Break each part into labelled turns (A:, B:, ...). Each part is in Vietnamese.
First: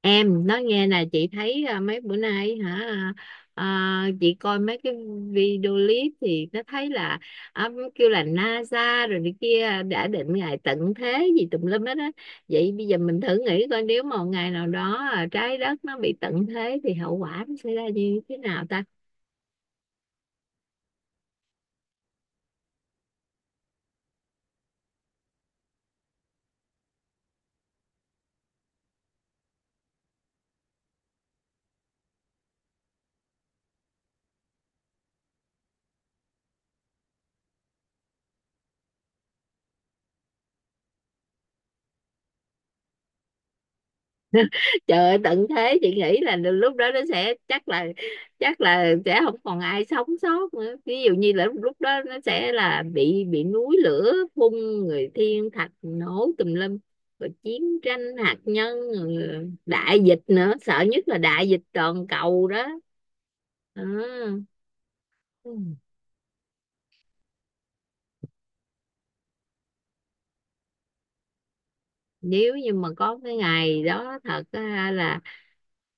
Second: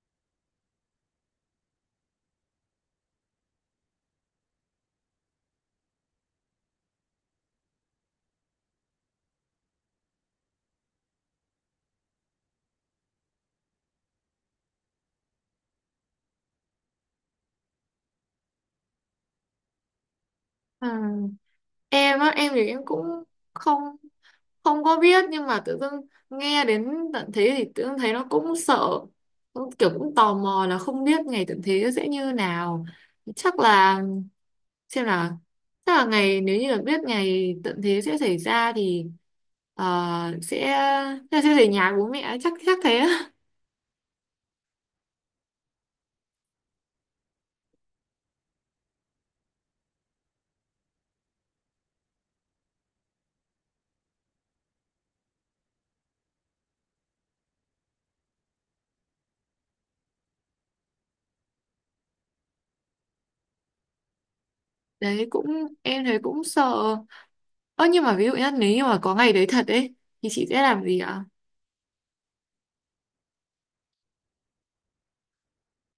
A: Em nói nghe nè, chị thấy mấy bữa nay hả? Chị coi mấy cái video clip thì nó thấy là, kêu là NASA rồi này kia đã định ngày tận thế gì tùm lum hết á. Vậy bây giờ mình thử nghĩ coi nếu mà một ngày nào đó, trái đất nó bị tận thế thì hậu quả nó sẽ ra như thế nào ta?
B: À, em á em thì em cũng không không có biết, nhưng mà tự dưng nghe đến tận thế thì tự dưng thấy nó cũng sợ, cũng kiểu cũng tò mò là không biết ngày tận thế sẽ như nào. Chắc là xem là chắc là ngày, nếu như là biết ngày tận thế sẽ xảy ra thì ờ, sẽ sẽ về nhà bố mẹ, chắc chắc thế á.
A: Trời ơi, tận thế chị nghĩ là lúc đó nó sẽ, chắc là sẽ không còn ai sống sót nữa. Ví dụ như là lúc đó nó sẽ là bị núi lửa phun, người thiên thạch nổ tùm lum, rồi chiến tranh hạt nhân, rồi đại dịch nữa. Sợ nhất là đại dịch toàn cầu đó. Ờ.
B: Đấy cũng
A: Ừ.
B: em thấy cũng sợ. Ơ nhưng mà ví dụ nhá, nếu như mà có ngày đấy thật ấy thì chị sẽ làm gì ạ?
A: Nếu như mà có cái ngày đó thật á, là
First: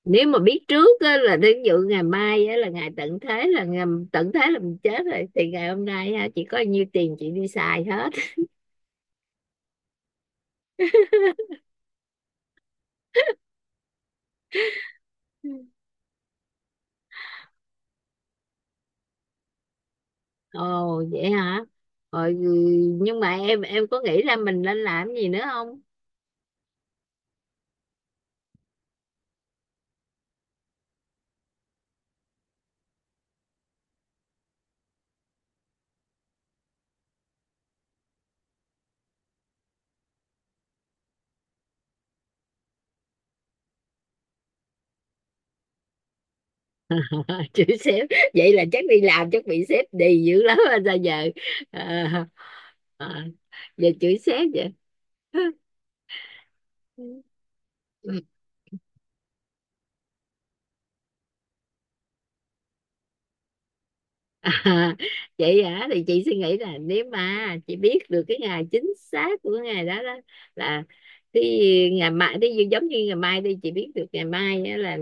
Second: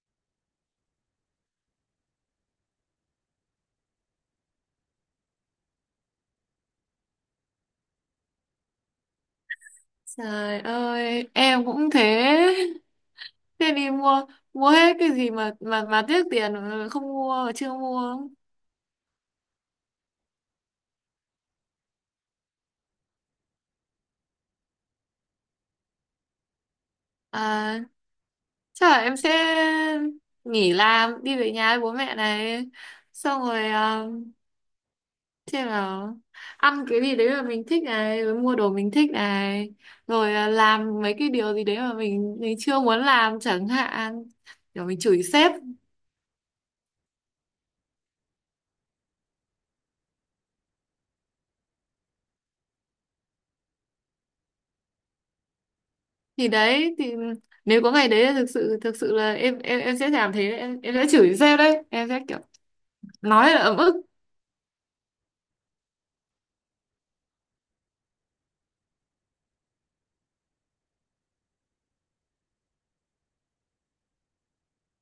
A: nếu mà biết trước á, là đến dự ngày mai á, là ngày tận thế, là ngày tận thế là mình chết rồi thì ngày hôm nay ha, chỉ có nhiêu tiền chị đi xài hết.
B: Trời ơi, em cũng thế. Thế đi mua mua hết cái gì
A: Ừ.
B: mà tiếc tiền không mua mà chưa mua.
A: Ồ vậy hả? Rồi, ừ, nhưng mà em có nghĩ ra mình nên làm gì nữa không?
B: À, chắc là em sẽ nghỉ làm đi về nhà với bố mẹ này. Xong rồi xem nào, ăn cái gì đấy mà mình thích này, rồi mua đồ mình thích này, rồi làm mấy cái điều gì đấy mà mình chưa muốn làm chẳng hạn. Rồi mình chửi sếp.
A: Chữ sếp? Vậy là chắc đi làm chắc bị sếp đì dữ lắm rồi sao giờ? à, à, Giờ chữ sếp vậy.
B: Thì đấy nếu có ngày
A: Ừ.
B: đấy thực sự là em sẽ làm thế đấy. Em sẽ chửi sếp đấy, em sẽ kiểu nói là ấm ức.
A: À, chị hả thì chị suy nghĩ là nếu mà chị biết được cái ngày chính xác của ngày đó đó, là cái ngày mai, cái gì giống như ngày mai đi, chị biết được ngày mai á, là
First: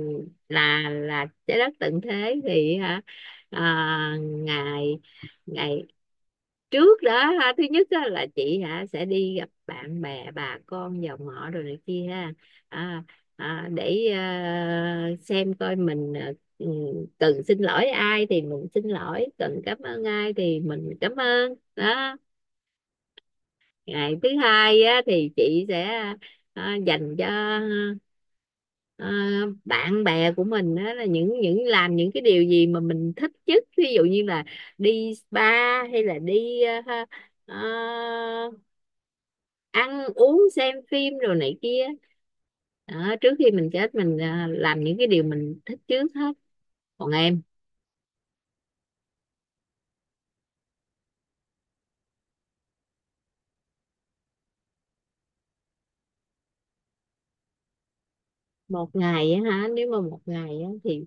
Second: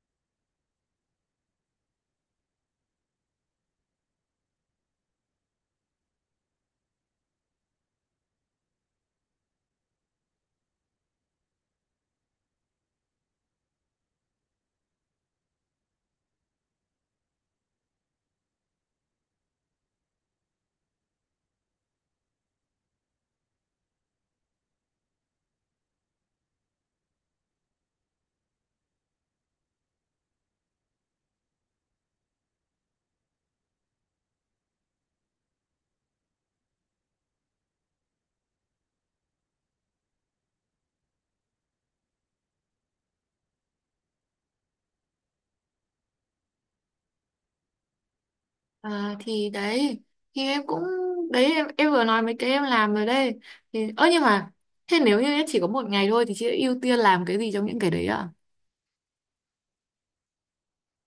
A: là là trái đất tận thế thì hả, ngày ngày trước đó ha, thứ nhất á, là chị hả sẽ đi gặp bạn bè, bà con dòng họ rồi này kia ha, à, để xem coi mình, cần xin lỗi ai thì mình xin lỗi, cần cảm ơn ai thì mình cảm ơn đó. Ngày thứ hai á, thì chị sẽ, dành cho, à, bạn bè của mình á, là những làm những cái điều gì mà mình thích nhất. Ví dụ như là đi spa, hay là đi, à, ăn uống, xem phim rồi này kia. Đó, trước khi mình chết mình, làm những cái điều mình thích trước hết. Còn em?
B: À, thì đấy thì em cũng đấy, em vừa nói mấy cái em làm rồi đây thì. Ơ nhưng mà thế nếu như em chỉ có một ngày thôi thì chị sẽ ưu tiên làm cái gì trong những cái đấy ạ?
A: Một ngày á hả? Nếu mà một ngày á thì,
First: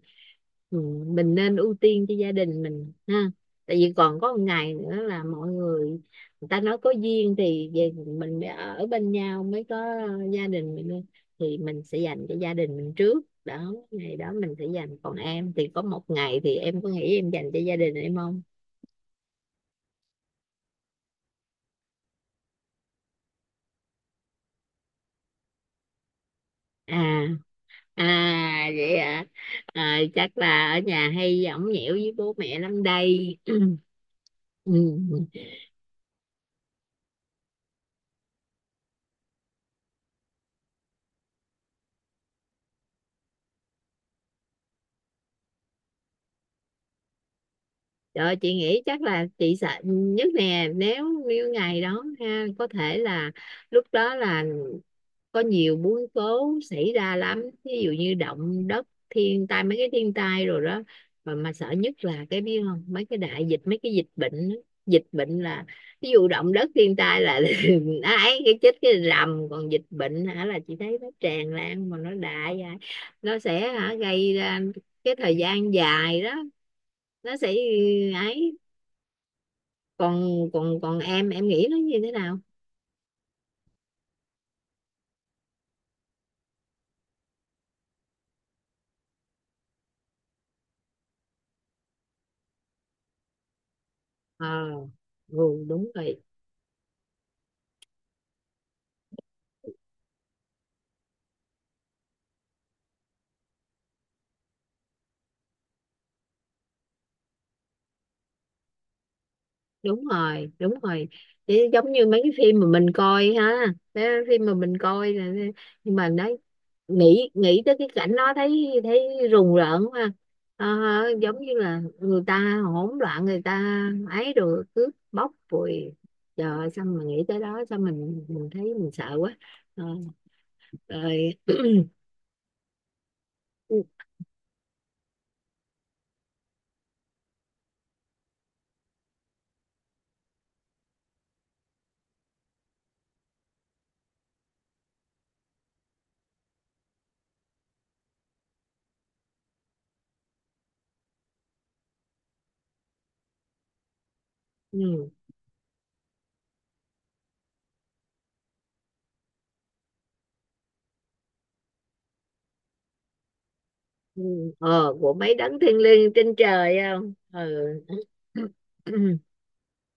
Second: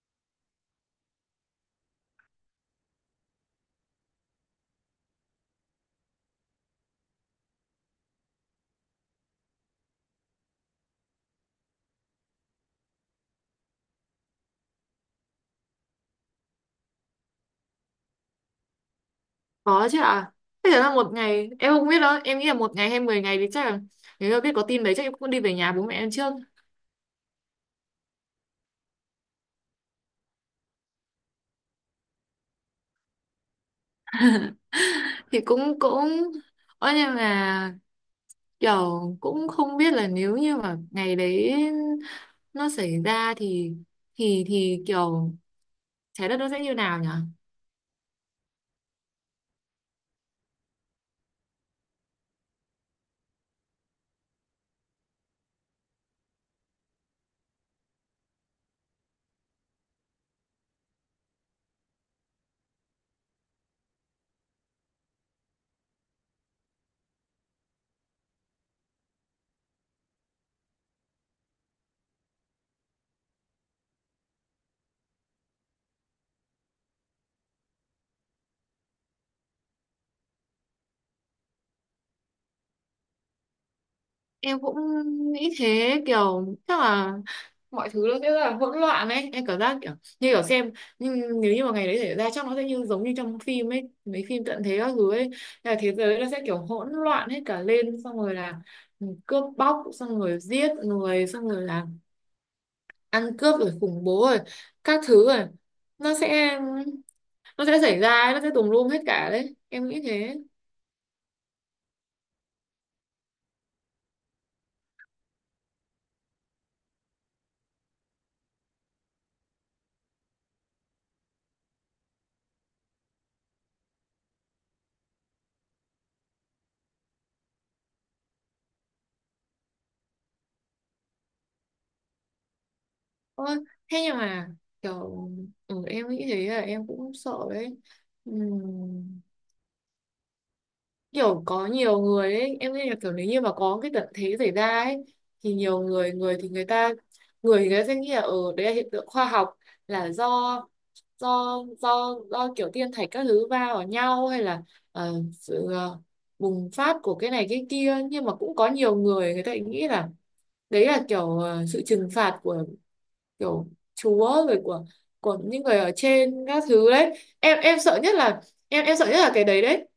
A: ừ, mình nên ưu tiên cho gia đình mình ha. Tại vì còn có một ngày nữa là mọi người, người ta nói có duyên thì về mình mới ở bên nhau, mới có gia đình mình, thì mình sẽ dành cho gia đình mình trước đó. Ngày đó mình sẽ dành. Còn em thì có một ngày thì em có nghĩ em dành cho gia đình em không?
B: Có chứ ạ. Thế là một ngày em không biết đâu, em nghĩ là một ngày hay 10 ngày thì chắc là nếu mà biết có tin đấy, chắc em cũng đi về nhà bố mẹ em trước.
A: À à vậy à, à chắc là ở nhà hay ổng nhẽo với bố mẹ lắm đây. Ừ.
B: Thì cũng cũng ơ nhưng mà kiểu cũng không biết là nếu như mà ngày đấy nó xảy ra thì thì kiểu trái đất nó sẽ như nào nhỉ.
A: Trời, chị nghĩ chắc là chị sợ nhất nè, nếu như ngày đó ha, có thể là lúc đó là có nhiều biến cố xảy ra lắm. Ví dụ như động đất, thiên tai, mấy cái thiên tai rồi đó, mà sợ nhất là cái, biết không, mấy cái đại dịch, mấy cái dịch bệnh á. Dịch bệnh là, ví dụ động đất thiên tai là ấy, cái chết cái rầm, còn dịch bệnh hả là chị thấy nó tràn lan, mà nó đại vậy, nó sẽ hả gây ra cái thời gian dài đó, nó sẽ ấy. Còn, còn em nghĩ nó như thế nào?
B: Em cũng nghĩ thế, kiểu chắc là mọi thứ nó sẽ rất là hỗn loạn ấy, em cảm giác kiểu như kiểu xem. Nhưng nếu như mà ngày đấy xảy ra chắc nó sẽ như giống như trong phim ấy, mấy phim
A: Ờ.
B: tận thế các thứ ấy,
A: Ừ.
B: là
A: Đúng
B: thế giới
A: rồi,
B: nó sẽ kiểu hỗn loạn hết cả lên, xong rồi là cướp bóc, xong rồi giết người, xong rồi là ăn cướp rồi khủng bố rồi các thứ rồi. nó sẽ nó sẽ xảy ra ấy, nó sẽ tùm lum hết cả đấy em nghĩ
A: đúng
B: thế.
A: rồi, đúng rồi. Chứ giống như mấy cái phim mà mình coi ha, mấy cái phim mà mình coi là- nhưng mà đấy, nghĩ nghĩ tới cái cảnh đó thấy thấy rùng rợn quá ha. Ờ, giống như là người ta hỗn loạn, người ta ấy, rồi cướp bóc rồi. Trời ơi, sao mà nghĩ tới đó sao mình thấy mình sợ quá. Ờ, rồi.
B: Ôi, thế nhưng mà kiểu ừ, em nghĩ thế là em cũng sợ đấy. Ừm, kiểu có nhiều người ấy, em nghĩ là kiểu nếu như mà có cái tận thế xảy ra ấy thì nhiều người người thì người ta người thì người ta sẽ nghĩ là ở đấy là hiện tượng khoa học, là do do kiểu thiên thạch các thứ va vào nhau, hay là
A: Ừ.
B: ờ, sự bùng phát của cái này cái kia. Nhưng mà cũng có nhiều người, người ta lại nghĩ là đấy là kiểu sự trừng phạt của kiểu
A: Ừ,
B: chúa, rồi
A: ờ, của mấy
B: của
A: đấng
B: những
A: thiêng
B: người ở
A: liêng trên
B: trên các
A: trời
B: thứ
A: không?
B: đấy.
A: Ừ.
B: Em sợ nhất là Em sợ
A: Ừ.
B: nhất là cái đấy đấy.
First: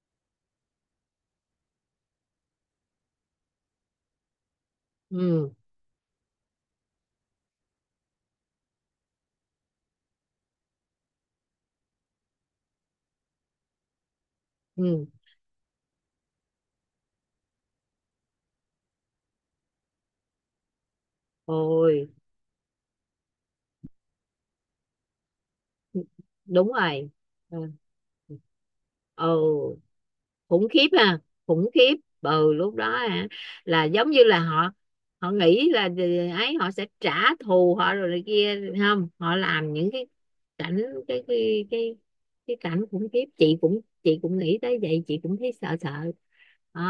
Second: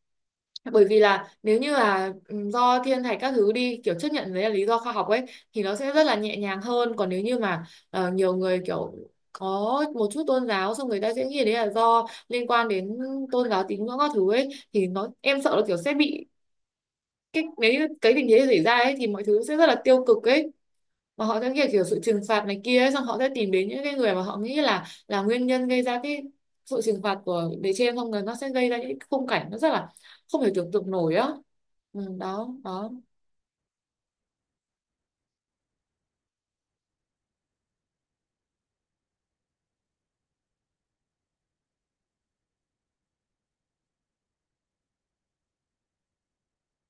B: Bởi vì là nếu như là ừ, do thiên thạch các thứ đi, kiểu chấp nhận đấy là lý do khoa học ấy,
A: Ừ.
B: thì nó sẽ rất là nhẹ nhàng hơn. Còn nếu như mà nhiều người kiểu có một chút tôn giáo, xong người ta sẽ nghĩ đấy là do liên quan đến tôn giáo tín ngưỡng các thứ ấy, thì
A: Ừ.
B: nó em sợ là kiểu sẽ bị cái nếu cái tình thế xảy ra ấy, thì mọi thứ sẽ rất là tiêu cực ấy, mà họ sẽ kiểu sự
A: Ôi,
B: trừng phạt này kia ấy, xong họ sẽ tìm đến những cái người mà họ nghĩ là nguyên nhân gây ra cái
A: đúng
B: sự trừng
A: rồi.
B: phạt của
A: Ừ.
B: bề trên, xong rồi nó sẽ gây ra những cái khung
A: Ừ.
B: cảnh nó rất là không thể
A: Khủng
B: tưởng
A: khiếp
B: tượng nổi
A: ha.
B: á.
A: Khủng khiếp.
B: Ừ, đó
A: Ừ, lúc đó
B: đó.
A: hả, là giống như là họ họ nghĩ là ấy, họ sẽ trả thù họ rồi này kia, không họ làm những cái cảnh, cái cái cái cái cảnh khủng khiếp. Chị cũng nghĩ tới vậy, chị cũng thấy sợ sợ. Ờ,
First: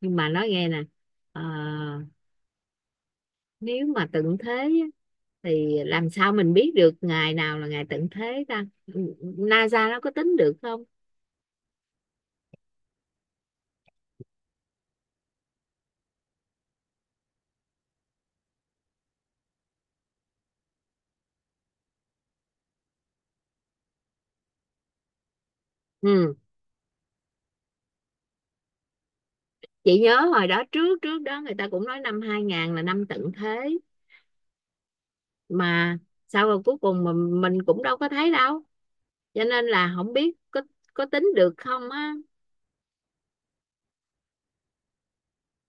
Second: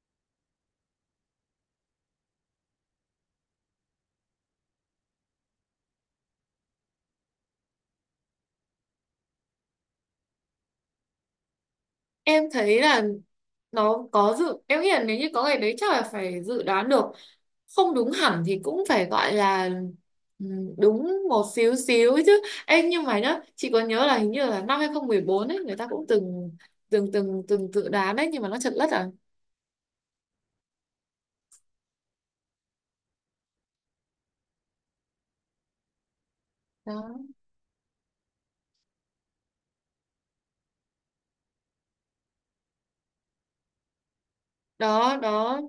A: nhưng mà nói nghe nè, ờ, nếu mà tận thế á, thì làm sao mình biết được ngày nào là ngày tận thế ta? NASA nó có tính được không?
B: Em thấy là nó có dự, em nghĩ là nếu như có ngày đấy chắc là phải dự đoán được, không đúng hẳn thì cũng phải gọi là ừ, đúng một xíu xíu ấy chứ. Em nhưng mà nhá, chị có nhớ là hình như là năm 2014 ấy, người ta cũng
A: Ừ,
B: từng từng từng từng dự đoán đấy nhưng mà nó trật lất à.
A: chị nhớ hồi đó, trước trước đó người ta cũng nói năm 2000 là năm tận thế, mà sau rồi cuối
B: đó
A: cùng mà mình cũng đâu có thấy đâu, cho nên là không biết có tính được không á.
B: đó đó.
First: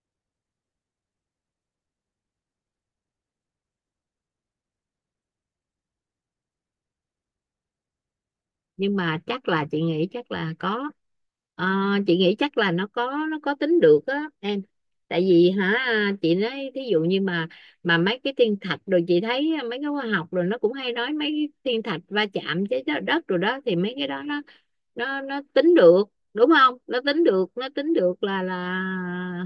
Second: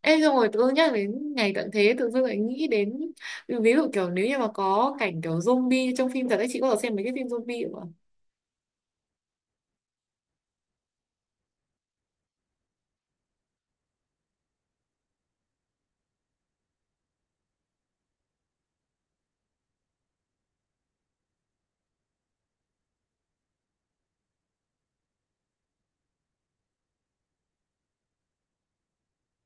B: Ê xong rồi tự dưng nhắc đến ngày tận thế, tự dưng lại nghĩ đến ví dụ kiểu nếu như mà có cảnh kiểu zombie trong phim thật ấy, chị có xem mấy cái phim zombie không ạ?
A: Nhưng mà chắc là chị nghĩ chắc là có. Ờ, chị nghĩ chắc là nó có tính được á em. Tại vì hả, chị nói thí dụ như mà mấy cái thiên thạch rồi, chị thấy mấy cái khoa học rồi, nó cũng hay nói mấy cái thiên thạch va chạm với đất đất rồi đó, thì mấy cái đó nó, nó tính được đúng không? Nó tính được, nó tính được là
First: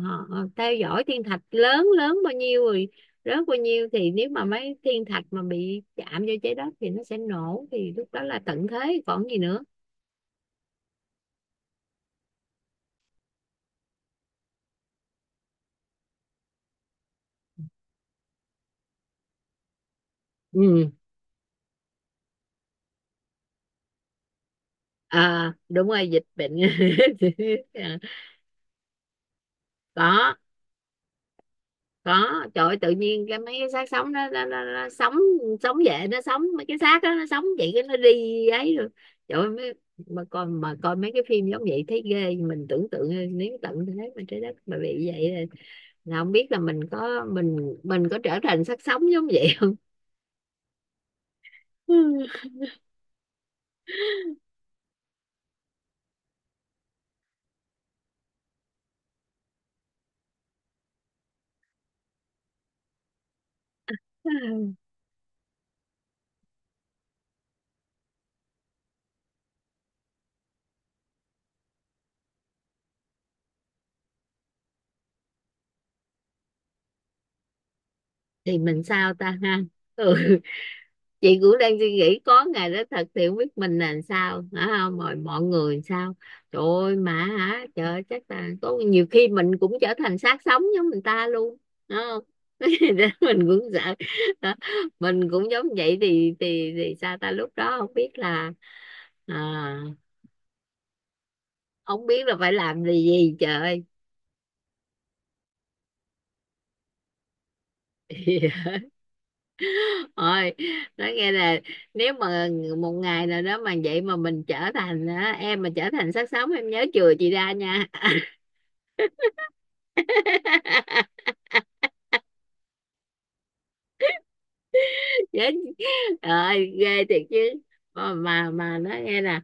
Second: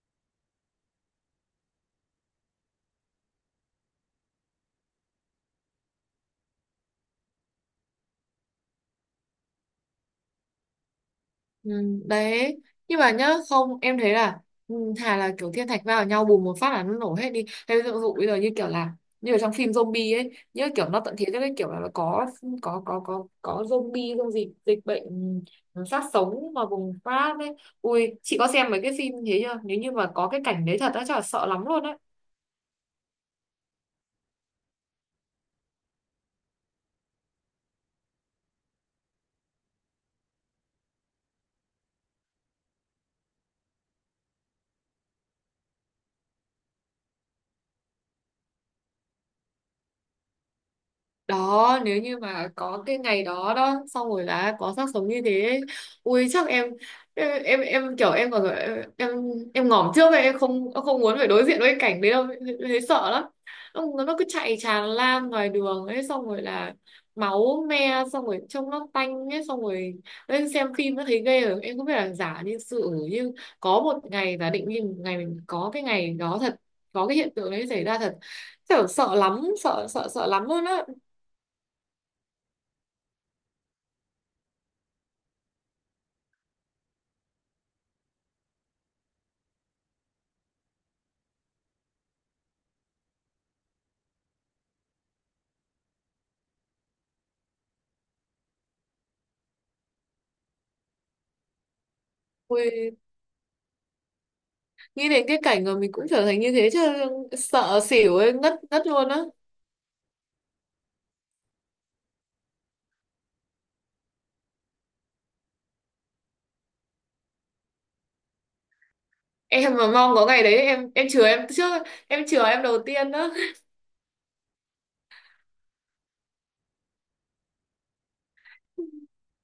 A: họ theo dõi thiên thạch lớn lớn bao nhiêu rồi, rớt bao nhiêu, thì nếu mà mấy thiên thạch mà bị chạm vô trái đất thì nó sẽ nổ, thì lúc đó là tận thế còn gì nữa.
B: Ừ, đấy nhưng mà nhá, không em thấy là ừ, thà là kiểu thiên thạch va vào nhau bùm một phát là nó nổ hết đi thế. Ví dụ bây giờ như kiểu là như ở trong phim zombie ấy, như kiểu
A: Ừ.
B: nó tận thế cho cái kiểu là nó có zombie không gì dịch bệnh.
A: À,
B: Ừ,
A: đúng
B: sát
A: rồi, dịch bệnh.
B: sống mà bùng phát ấy. Ui chị có xem mấy cái phim thế chưa, nếu như mà có
A: Có,
B: cái cảnh đấy thật á chắc là sợ lắm luôn á.
A: có. Trời ơi, tự nhiên cái mấy cái xác sống đó nó, sống sống về, nó sống, mấy cái xác đó nó sống vậy, cái nó đi ấy rồi. Trời ơi, mấy, mà coi mấy cái phim giống vậy thấy ghê. Mình tưởng tượng nếu tận thế mà trái đất mà bị vậy là không biết là mình có, mình có trở thành xác sống giống vậy không.
B: Đó nếu như mà có cái ngày đó đó, xong rồi là có xác sống như thế ấy, ui chắc em kiểu em còn em em ngỏm trước ấy, em không muốn phải đối diện với cái cảnh đấy đâu, em thấy sợ lắm. Nó cứ chạy tràn lan ngoài đường ấy, xong rồi là máu me, xong rồi trông nó tanh ấy, xong rồi lên xem phim nó thấy ghê rồi. Em không biết là giả như sự như có một ngày giả định, như một ngày mình có cái ngày đó thật, có cái hiện tượng đấy xảy ra thật,
A: Thì mình
B: kiểu
A: sao
B: sợ
A: ta
B: lắm,
A: ha?
B: sợ sợ
A: Ừ,
B: sợ lắm luôn á.
A: chị cũng đang suy nghĩ có ngày đó thật thì không biết mình là làm sao hả, không mọi mọi người làm sao. Trời ơi, mà hả, trời ơi, chắc là có nhiều khi mình cũng trở thành xác sống giống người ta luôn đúng không? Để mình cũng sợ. Hả? Mình cũng giống vậy thì, thì sao ta? Lúc đó không biết là, à, không biết là phải làm gì,
B: Ui,
A: gì trời ơi.
B: nghĩ đến cái cảnh mà mình cũng trở thành như thế chứ, sợ xỉu ấy, ngất ngất luôn á.
A: Ôi, nói nghe là, nếu mà một ngày nào đó mà vậy mà mình trở thành á, em mà trở thành xác sống em nhớ chừa chị ra nha.
B: Em mà mong có ngày đấy em chừa em trước, em chừa em đầu tiên đó.
A: Chết rồi, ghê thiệt chứ. Mà nói nghe nè,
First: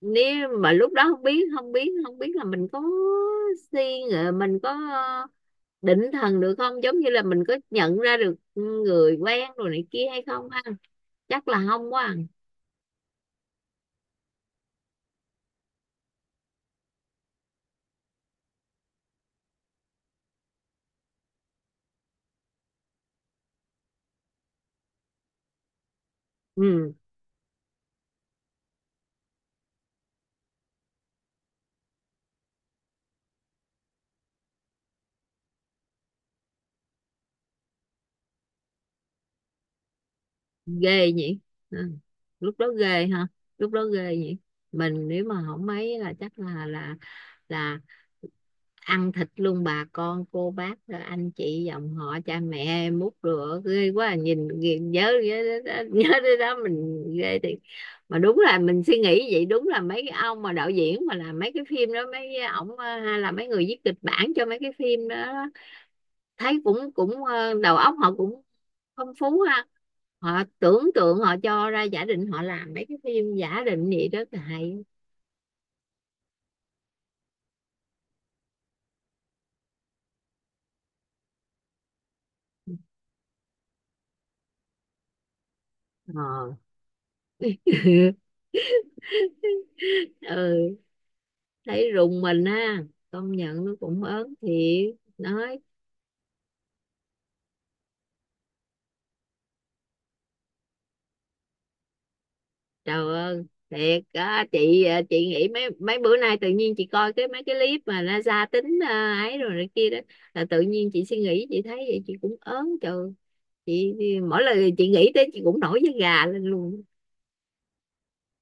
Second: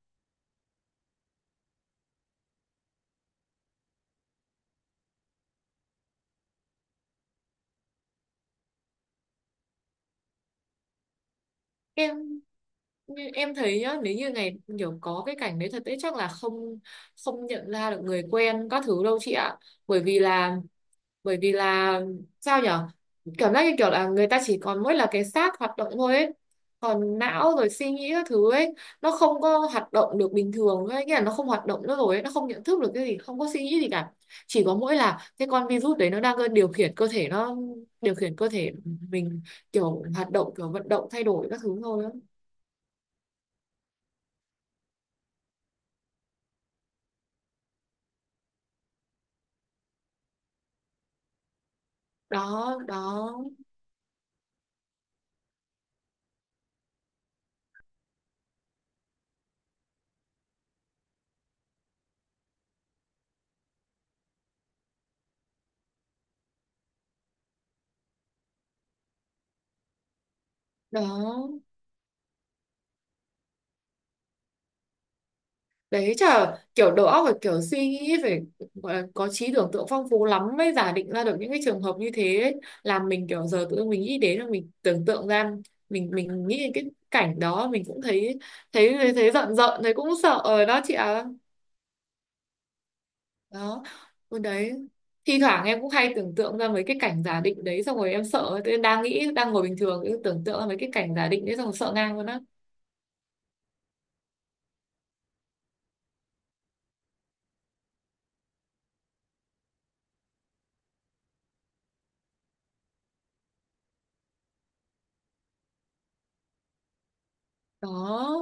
A: nếu mà lúc đó không biết, không biết là mình có suy nghĩ, mình có, định thần được không, giống như là mình có nhận ra được người quen rồi này kia hay không ha? Chắc là không quá à.
B: Em như em thấy nhá, nếu như ngày kiểu có cái cảnh đấy thật đấy chắc là không không nhận ra được người quen các thứ đâu chị ạ. Bởi vì là bởi vì là sao nhở, cảm giác như kiểu là người ta chỉ còn mỗi là cái xác hoạt động thôi ấy.
A: Ừ.
B: Còn não rồi suy nghĩ các thứ ấy, nó không có hoạt động được bình thường ấy, nghĩa là nó không hoạt động nữa rồi ấy. Nó không nhận thức được cái gì, không có suy nghĩ gì cả, chỉ có mỗi là cái con virus đấy nó đang điều khiển cơ thể, nó điều khiển cơ thể mình kiểu hoạt động kiểu vận động
A: Ghê
B: thay
A: nhỉ.
B: đổi các thứ
A: Ừ.
B: thôi.
A: Lúc đó ghê ha. Lúc đó ghê nhỉ. Mình nếu mà không mấy là chắc là, là ăn thịt luôn bà con, cô bác, anh chị, dòng họ, cha
B: đó
A: mẹ, mút
B: đó
A: rửa ghê quá à. Nhìn, nhớ, đến đó, nhớ đến đó mình ghê thì. Mà đúng là mình suy nghĩ vậy, đúng là mấy cái ông mà đạo diễn mà làm mấy cái phim đó, mấy ổng, hay là mấy người viết kịch bản cho mấy cái phim đó, thấy cũng cũng đầu óc họ cũng phong phú ha. Họ tưởng
B: đó
A: tượng, họ
B: đó.
A: cho ra giả định, họ làm mấy cái phim giả định vậy đó là hay.
B: Đấy chả kiểu đầu óc phải kiểu suy nghĩ phải gọi là có trí tưởng tượng phong phú lắm mới giả định ra được những cái trường hợp như thế ấy. Làm mình kiểu giờ tự dưng mình nghĩ đến là mình tưởng tượng ra, mình
A: Ờ.
B: nghĩ đến cái cảnh đó, mình cũng thấy thấy thấy giận giận, thấy cũng sợ rồi
A: Ừ.
B: đó chị ạ.
A: Thấy rùng mình ha, công nhận nó
B: Đó.
A: cũng ớn
B: Ừ, đấy
A: thiệt
B: thi
A: nói.
B: thoảng em cũng hay tưởng tượng ra mấy cái cảnh giả định đấy, xong rồi em sợ. Tự nhiên đang nghĩ, đang ngồi bình thường cứ tưởng tượng ra mấy cái cảnh giả định đấy, xong rồi sợ ngang luôn á.
A: Trời ơi, thiệt á chị à, chị nghĩ mấy mấy bữa nay tự nhiên chị coi cái mấy cái clip mà NASA tính, ấy rồi này kia đó, là tự nhiên chị suy nghĩ, chị thấy vậy chị cũng ớn trời. Chị mỗi lần chị nghĩ tới chị cũng nổi da gà lên luôn.
B: Đó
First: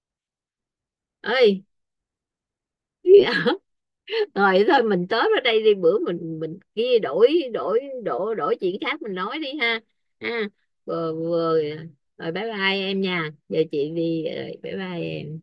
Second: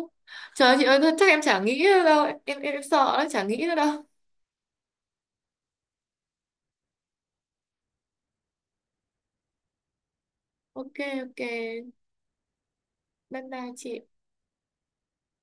B: trời ơi, chị ơi chắc em chả
A: Ơi.
B: nghĩ nữa đâu, em sợ đó chả nghĩ nữa đâu.
A: Rồi thôi mình tới ở đây đi, bữa mình, kia đổi, đổi chuyện khác mình nói đi ha. Ha,
B: OK.
A: vừa
B: OK.
A: vừa rồi. Bye bye em nha,
B: Bye
A: giờ
B: bye
A: chị
B: chị.
A: đi rồi, bye bye em.